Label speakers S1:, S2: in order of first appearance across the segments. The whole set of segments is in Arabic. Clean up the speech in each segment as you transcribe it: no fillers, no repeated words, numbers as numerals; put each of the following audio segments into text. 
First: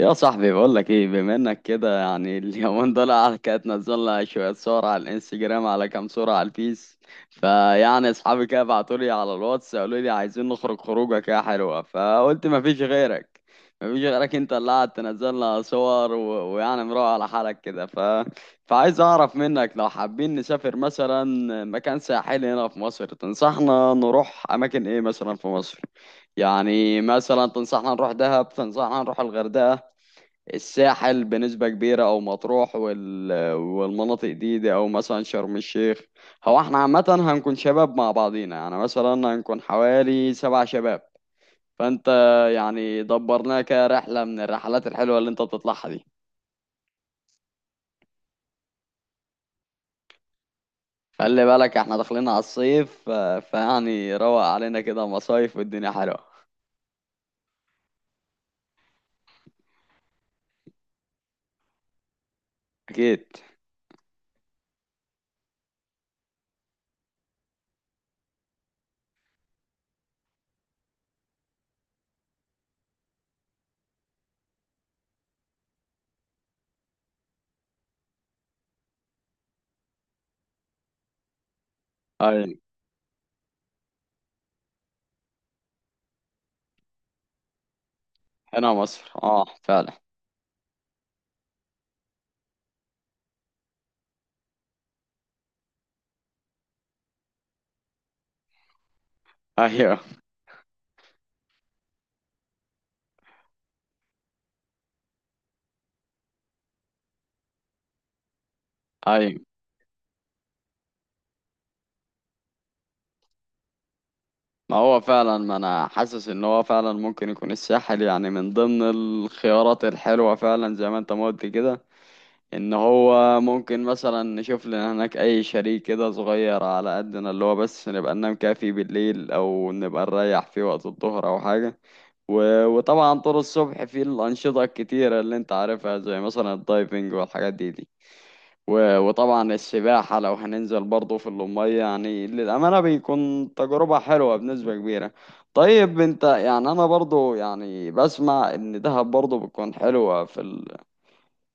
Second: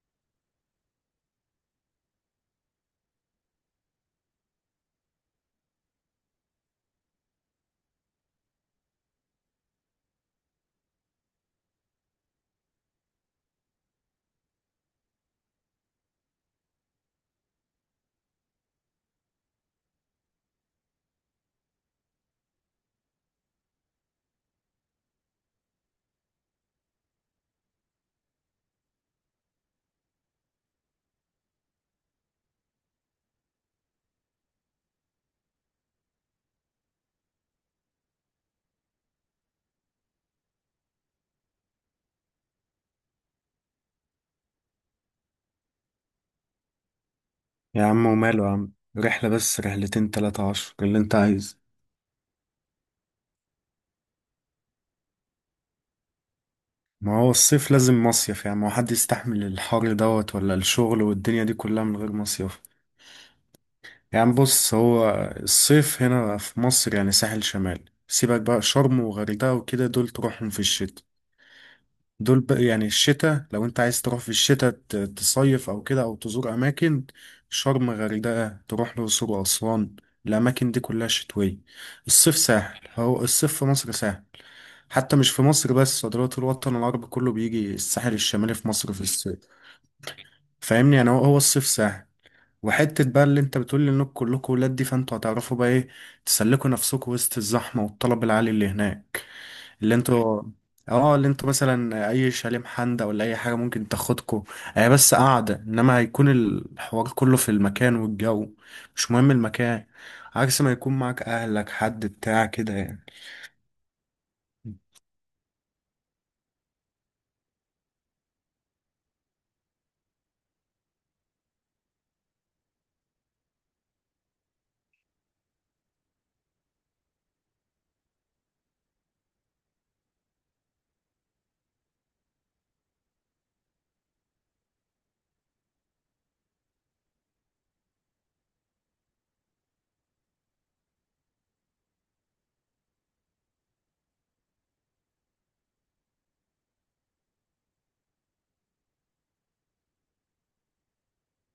S1: يا صاحبي بقول لك ايه، بما انك كده، يعني اليومين دول كانت نزلنا شويه صور على الانستجرام، على كام صوره على الفيس. فيعني اصحابي كده بعتوا لي على الواتس، قالوا لي عايزين نخرج خروجه كده حلوه. فقلت ما فيش غيرك، ما فيش غيرك انت اللي قاعد تنزل لنا صور ويعني مروق على حالك كده. فعايز اعرف منك لو حابين نسافر مثلا مكان ساحلي هنا في مصر، تنصحنا نروح اماكن ايه مثلا في مصر؟ يعني مثلا تنصحنا نروح دهب، تنصحنا نروح الغردقه، الساحل بنسبة كبيرة، أو مطروح والمناطق دي، أو مثلا شرم الشيخ. هو احنا عامة هنكون شباب مع بعضينا، يعني مثلا هنكون حوالي سبع شباب. فأنت، يعني دبرناها كرحلة من الرحلات الحلوة اللي أنت بتطلعها دي.
S2: يا عم وماله يا عم. رحلة بس رحلتين تلاتة عشر اللي انت
S1: خلي
S2: عايز.
S1: بالك احنا داخلين على الصيف، فيعني روق علينا كده، مصايف والدنيا حلوة.
S2: ما هو الصيف لازم مصيف، يعني ما هو حد يستحمل الحر دوت ولا الشغل والدنيا دي كلها من غير مصيف.
S1: أكيد.
S2: يعني بص هو، الصيف هنا في مصر يعني ساحل شمال، سيبك بقى شرم وغردقة وكده دول تروحهم في الشتاء. دول بقى يعني الشتاء، لو انت عايز تروح في الشتاء تصيف او كده او تزور اماكن. شرم غردقة، تروح الأقصر وأسوان. الأماكن دي كلها شتوية. الصيف
S1: أيوة.
S2: ساحل، هو الصيف في مصر ساحل. حتى مش في مصر بس، ده دلوقتي الوطن العربي كله بيجي الساحل الشمالي في
S1: هنا
S2: مصر في
S1: مصر،
S2: الصيف.
S1: أه فعلا.
S2: فاهمني يعني هو هو الصيف ساحل. وحتة بقى، اللي انت بتقول لي انكم كلكم ولاد دي، فانتوا هتعرفوا بقى ايه تسلكوا نفسكم وسط الزحمة والطلب العالي اللي هناك. اللي
S1: أيوة.
S2: انتوا اه اللي انتوا مثلا اي شاليه محندق ولا اي حاجة ممكن تاخدكوا. هي بس قاعدة، انما هيكون الحوار كله في المكان والجو، مش مهم
S1: أيوة.
S2: المكان. عكس ما يكون معاك اهلك حد بتاع كده يعني.
S1: ما هو فعلا، ما انا حاسس ان هو فعلا ممكن يكون الساحل يعني من ضمن الخيارات الحلوة، فعلا زي ما انت ما قلت كده. ان هو ممكن مثلا نشوف لنا هناك اي شريك كده صغير على قدنا، اللي هو بس نبقى ننام كده فيه بالليل، او نبقى نريح فيه وقت الظهر او حاجة. وطبعا طول الصبح في الانشطة الكتيرة اللي انت عارفها، زي مثلا الدايفنج والحاجات دي. وطبعا السباحة لو هننزل برضه في المية، يعني للأمانة بيكون تجربة حلوة بنسبة كبيرة. طيب انت، يعني انا برضه يعني بسمع ان دهب برضه بتكون حلوة في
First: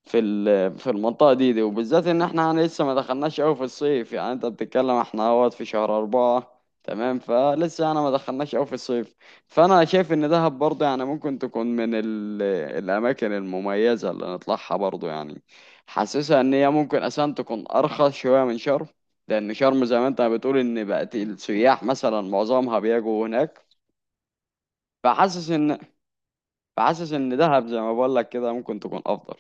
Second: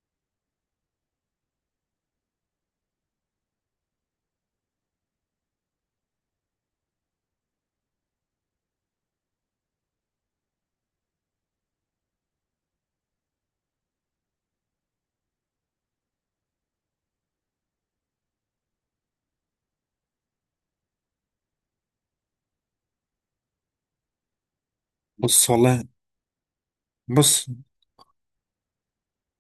S1: في المنطقة دي، وبالذات ان احنا يعني لسه ما دخلناش قوي في الصيف، يعني انت بتتكلم احنا اهوت في شهر اربعة تمام، فلسه انا ما دخلناش قوي في الصيف. فانا شايف ان دهب برضه يعني ممكن تكون من الاماكن المميزة اللي نطلعها برضه يعني. حاسسها ان هي ممكن اساسا تكون ارخص شوية من شرم، لان شرم زي ما انت بتقول ان بقت السياح مثلا معظمها بيجوا هناك. فحاسس
S2: بص
S1: ان
S2: والله،
S1: فحاسس ان
S2: بص
S1: دهب زي ما بقول لك كده ممكن تكون افضل.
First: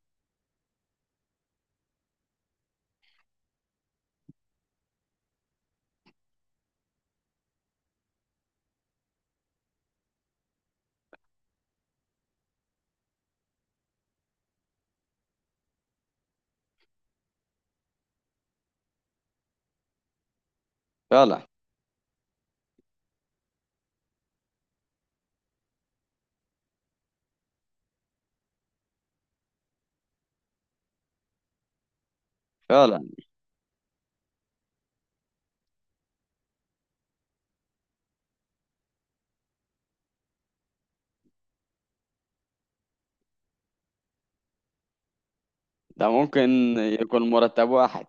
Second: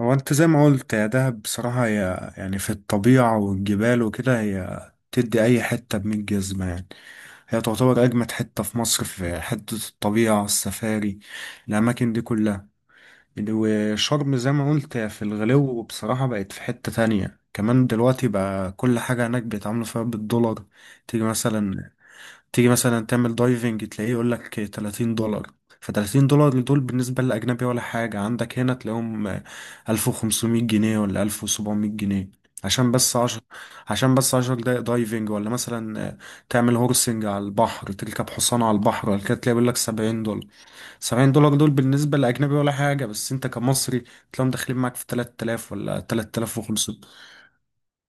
S2: هو انت زي ما قلت يا دهب، بصراحة هي يعني في الطبيعة والجبال وكده، هي تدي أي حتة بمية جزمة يعني. هي تعتبر أجمد حتة في مصر في حتة الطبيعة السفاري، الأماكن دي كلها. وشرم زي ما قلت هي في الغلو، بصراحة بقت في حتة تانية كمان دلوقتي، بقى كل حاجة هناك بيتعاملوا فيها بالدولار. تيجي
S1: فعلا.
S2: مثلا تيجي مثلا تعمل دايفنج تلاقيه يقول لك $30. ف $30 دول بالنسبة للأجنبي ولا حاجة، عندك هنا تلاقيهم 1500 جنيه ولا 1700 جنيه. عشان
S1: فعلا.
S2: بس عشر عشان بس 10 دقايق دايفنج. ولا مثلا تعمل هورسنج على البحر تركب حصان على البحر ولا كده تلاقي بيقول لك $70. $70 دول بالنسبة للأجنبي ولا حاجة، بس أنت كمصري تلاقيهم داخلين معاك في 3000 ولا
S1: ده ممكن
S2: 3500.
S1: يكون مرتب واحد.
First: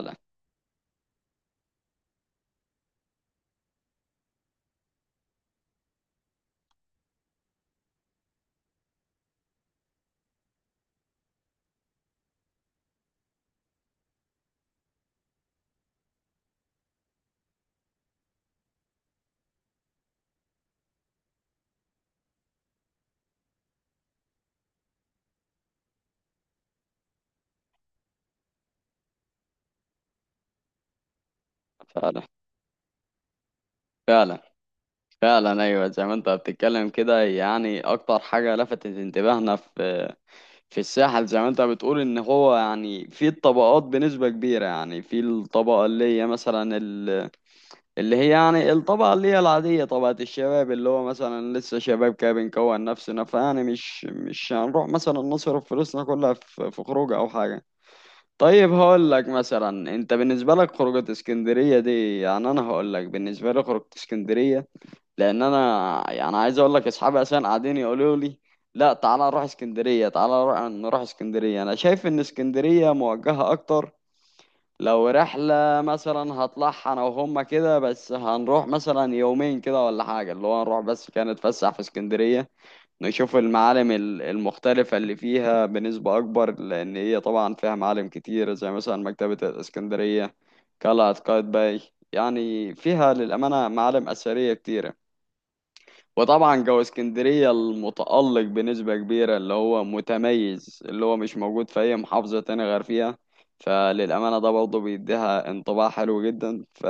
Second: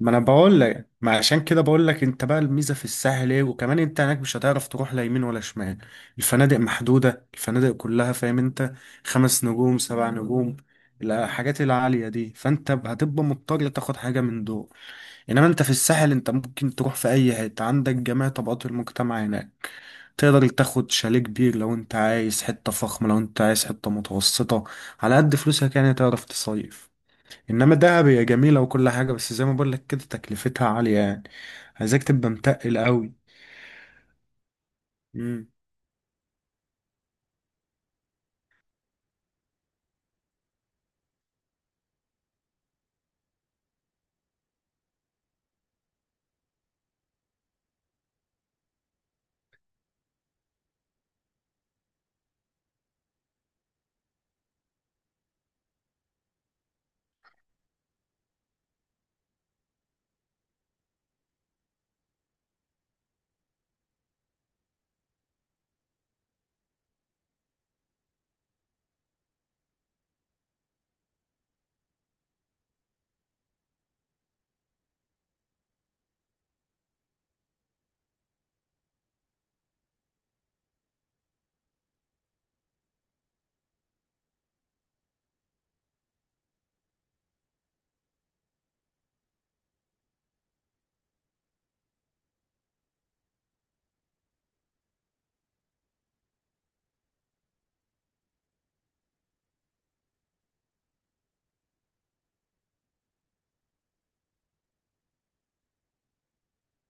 S2: ما انا بقول لك، ما عشان كده بقول لك، انت بقى الميزه في الساحل ايه. وكمان انت هناك مش هتعرف تروح لا يمين ولا شمال، الفنادق محدوده الفنادق كلها فاهم انت. 5 نجوم 7 نجوم، الحاجات العاليه دي، فانت هتبقى مضطر تاخد حاجه من دول. انما انت في الساحل انت ممكن تروح في اي حته، عندك جميع طبقات المجتمع هناك. تقدر تاخد شاليه كبير لو انت عايز حته فخمه، لو انت عايز حته متوسطه على قد فلوسك، يعني تعرف تصيف. انما دهب هي جميله وكل حاجه، بس زي ما بقول لك كده تكلفتها عاليه يعني، عايزاك
S1: فعلا.
S2: تبقى متقل قوي.
S1: فعلا.
S2: امم
S1: فعلا، ايوه زي ما انت بتتكلم كده، يعني اكتر حاجه لفتت انتباهنا في الساحل، زي ما انت بتقول ان هو يعني في الطبقات بنسبه كبيره، يعني في الطبقه اللي هي مثلا اللي هي يعني الطبقه اللي هي العاديه، طبقه الشباب اللي هو مثلا لسه شباب كده بنكون نفسنا، فيعني مش هنروح مثلا نصرف فلوسنا كلها في خروج او حاجه. طيب هقول لك مثلا، انت بالنسبه لك خروجه اسكندريه دي، يعني انا هقول لك بالنسبه لي خروجه اسكندريه، لان انا يعني عايز اقول لك اصحابي اصلا قاعدين يقولوا لي لا تعالى نروح اسكندريه، تعالى نروح اسكندريه. انا شايف ان اسكندريه موجهه اكتر. لو رحلة مثلا هطلعها أنا وهما كده، بس هنروح مثلا يومين كده ولا حاجة، اللي هو نروح بس كده نتفسح في اسكندرية، نشوف المعالم المختلفة اللي فيها بنسبة أكبر، لأن هي طبعا فيها معالم كتير زي مثلا مكتبة الإسكندرية، قلعة قايتباي. يعني فيها للأمانة معالم أثرية كتيرة، وطبعا جو اسكندرية المتألق بنسبة كبيرة اللي هو متميز اللي هو مش موجود في أي محافظة تانية غير فيها. فللأمانة ده برضه بيديها انطباع حلو جدا.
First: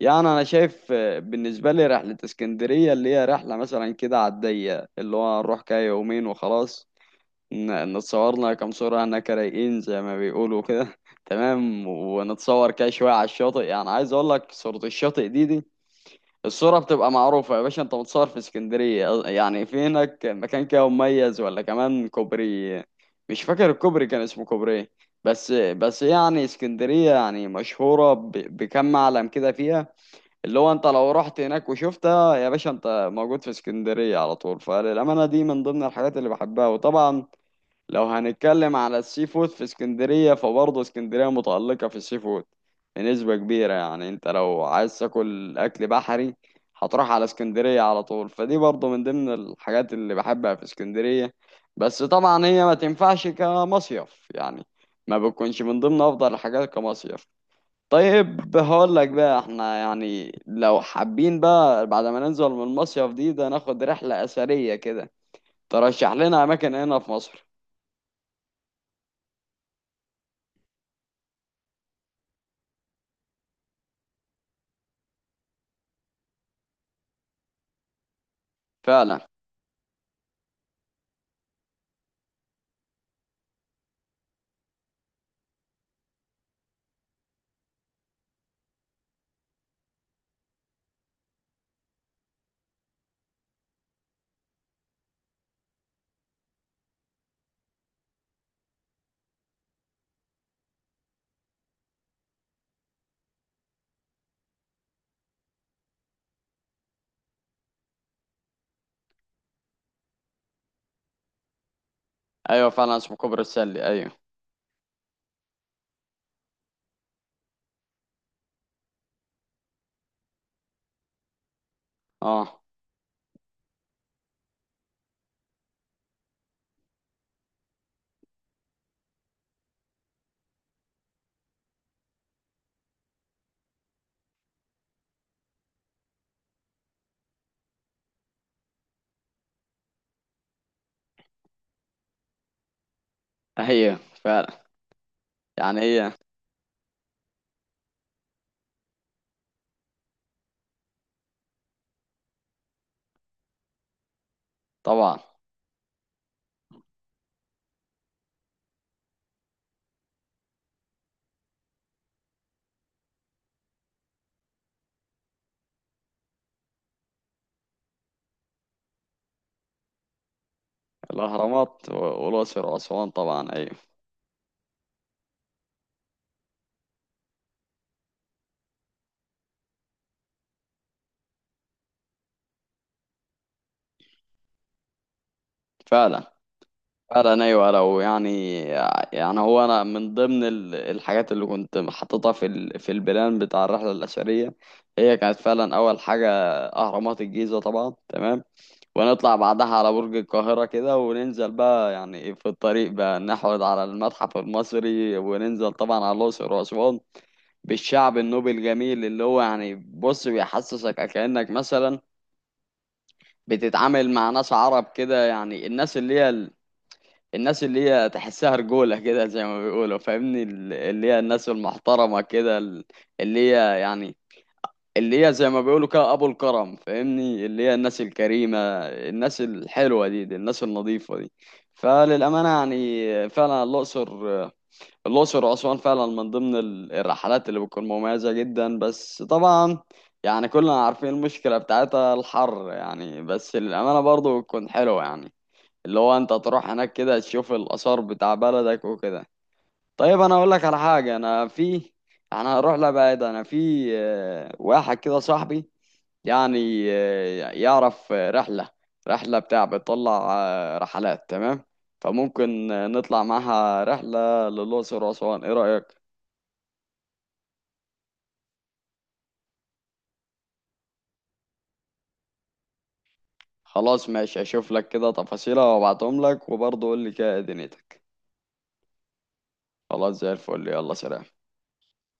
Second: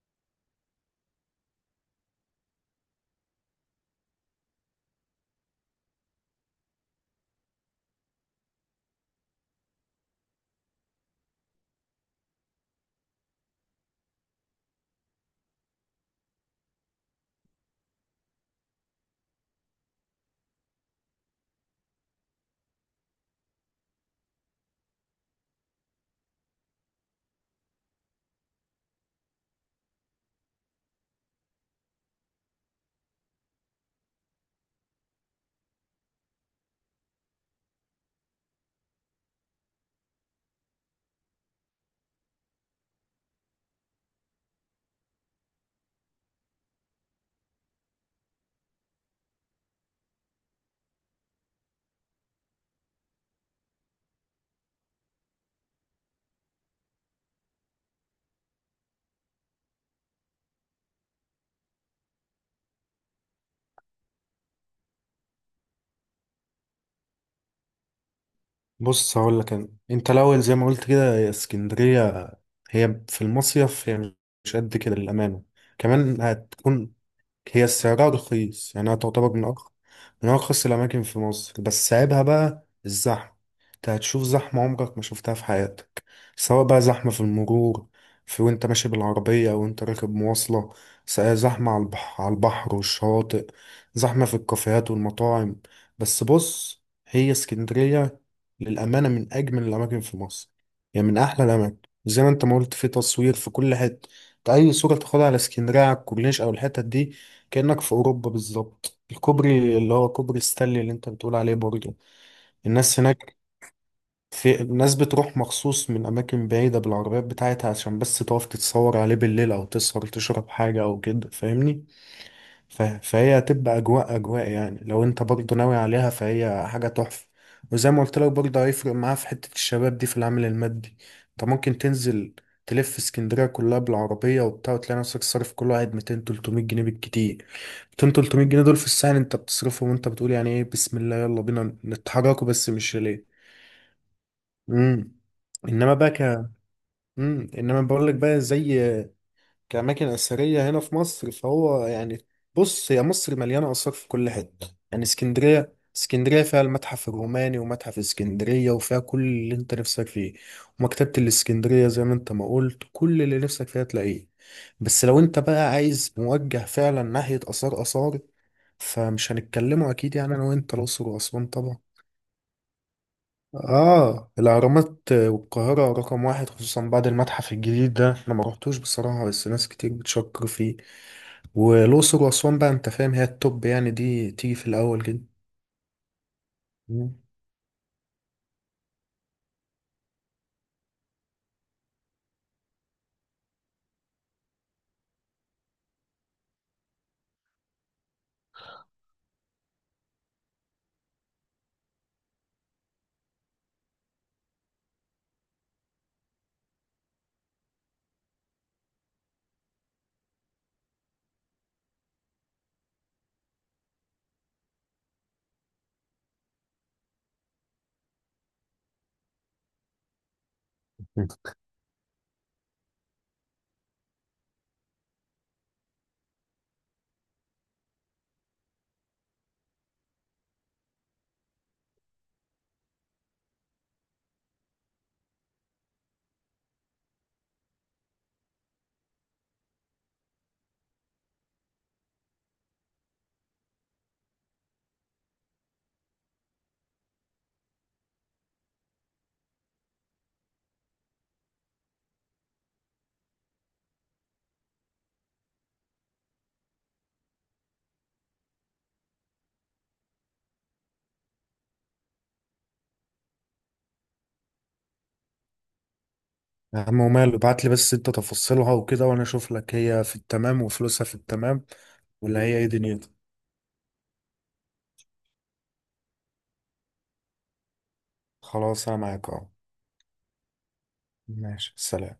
S1: يعني أنا شايف، بالنسبة لي رحلة اسكندرية اللي هي رحلة مثلا كده على الضيق، اللي هو نروح كده يومين وخلاص. نتصورنا كام صورة هناك رايقين زي ما بيقولوا كده تمام، ونتصور كده شوية على الشاطئ. يعني عايز أقول لك صورة الشاطئ دي، الصورة بتبقى معروفة يا باشا، انت متصور في اسكندرية، يعني في هناك مكان كده مميز ولا كمان كوبري. مش فاكر الكوبري كان اسمه كوبري ايه؟ بس يعني اسكندرية يعني مشهورة بكم معلم كده فيها، اللي هو انت لو رحت هناك وشفتها يا باشا انت موجود في اسكندرية على طول. فالأمانة دي من ضمن الحاجات اللي بحبها، وطبعا لو هنتكلم على السي فود في اسكندرية فبرضه اسكندرية متألقة في السي فود بنسبة كبيرة. يعني انت لو عايز تاكل اكل بحري هتروح على اسكندرية على طول، فدي برضه من ضمن الحاجات اللي بحبها في اسكندرية. بس طبعا هي ما تنفعش كمصيف يعني، ما بتكونش من ضمن افضل الحاجات كمصيف. طيب هقول لك بقى، احنا يعني لو حابين بقى بعد ما ننزل من المصيف دي ده، ناخد رحلة أثرية كده، ترشح لنا أماكن هنا في مصر؟
S2: بص هقول لك انا، انت الاول زي ما قلت كده هي اسكندريه، هي في المصيف هي مش قد كده للامانه. كمان هتكون هي سعرها رخيص، يعني هي
S1: فعلا
S2: تعتبر من أرخص من أرخص الأماكن في مصر، بس عيبها بقى الزحمة. أنت هتشوف زحمة عمرك ما شفتها في حياتك، سواء بقى زحمة في المرور وأنت ماشي بالعربية أو أنت راكب مواصلة، زحمة على البحر على البحر والشواطئ، زحمة في الكافيهات والمطاعم. بس بص، هي اسكندرية للأمانة من أجمل الأماكن في مصر، يعني من أحلى الأماكن. زي ما أنت ما قلت في تصوير في كل حتة، أنت أي صورة تاخدها على اسكندرية على الكورنيش أو الحتت دي كأنك في أوروبا بالظبط. الكوبري اللي هو كوبري ستانلي اللي أنت بتقول عليه برضه،
S1: ايوه، فعلا
S2: الناس
S1: اسمه
S2: هناك،
S1: كوبري السلي، ايوه.
S2: في الناس بتروح مخصوص من أماكن بعيدة بالعربيات بتاعتها عشان بس تقف تتصور عليه بالليل، أو تسهر تشرب حاجة أو كده فاهمني.
S1: اه.
S2: فهي هتبقى اجواء اجواء يعني، لو انت برضه ناوي عليها فهي حاجه تحفه. وزي ما قلت لك برضه هيفرق معاها في حته الشباب دي في العامل المادي. انت ممكن تنزل تلف اسكندريه كلها بالعربيه وبتاع، وتلاقي نفسك صارف كل واحد 200 300 جنيه بالكتير. 200 300 جنيه دول في الساعه انت بتصرفهم، وانت بتقول يعني ايه، بسم الله يلا بينا نتحركوا، بس مش ليه.
S1: هي فعلا،
S2: امم
S1: يعني
S2: انما بقى
S1: هي
S2: انما بقول لك بقى زي كأماكن أثرية هنا في مصر فهو يعني، بص هي مصر مليانة آثار في كل حتة. يعني
S1: طبعا.
S2: اسكندرية فيها المتحف الروماني ومتحف اسكندرية وفيها كل اللي انت نفسك فيه. ومكتبة الاسكندرية زي ما انت ما قلت كل اللي نفسك فيها تلاقيه. بس لو انت بقى عايز موجه فعلا ناحية آثار آثار، فمش هنتكلموا أكيد يعني أنا وأنت الأقصر وأسوان طبعا.
S1: الاهرامات والاقصر واسوان طبعا، ايوه.
S2: آه الأهرامات والقاهرة رقم واحد، خصوصا بعد المتحف الجديد ده، أنا ما رحتوش بصراحة بس ناس كتير بتشكر فيه. والاقصر واسوان بقى انت فاهم هي التوب، يعني دي تيجي في الاول كده.
S1: فعلا.
S2: مم.
S1: فعلا ايوه لو يعني، يعني هو انا من ضمن الحاجات اللي كنت حاططها في في البلان بتاع الرحله الاثريه، هي كانت فعلا اول حاجه اهرامات الجيزه طبعا، تمام. ونطلع بعدها على برج القاهره كده، وننزل بقى يعني في الطريق بقى نحود على المتحف المصري، وننزل طبعا على الاقصر واسوان بالشعب النوبي الجميل اللي هو يعني بص بيحسسك كأنك مثلا بتتعامل مع ناس عرب كده. يعني الناس اللي هي الناس اللي هي تحسها رجولة كده زي ما بيقولوا، فاهمني اللي هي الناس المحترمة كده، اللي هي يعني، اللي هي زي ما بيقولوا كده أبو الكرم، فاهمني اللي هي الناس الكريمة، الناس الحلوة دي، الناس النظيفة دي. فللأمانة يعني فعلا الأقصر وأسوان فعلا من ضمن الرحلات اللي بتكون مميزة جدا. بس طبعا يعني كلنا عارفين المشكلة بتاعتها الحر يعني، بس للأمانة برضه بتكون حلوة يعني، اللي هو أنت تروح هناك كده تشوف الآثار بتاع بلدك وكده. طيب أنا أقول لك على حاجة، أنا هروح لبعيد. أنا في واحد كده صاحبي، يعني يعرف، رحلة بتاع بتطلع رحلات تمام، فممكن نطلع معاها رحلة للأقصر وأسوان، إيه رأيك؟
S2: يا عم وماله، ابعت لي بس انت تفاصيلها وكده وانا اشوف لك هي في التمام وفلوسها في التمام، ولا هي ايه دنيتها.
S1: خلاص ماشي، اشوف لك كده تفاصيلها وابعتهم لك، وبرضه قول لي كده إيه دنيتك.
S2: خلاص انا معاك اهو.
S1: خلاص زي الفل، يلا سلام.
S2: ماشي سلام.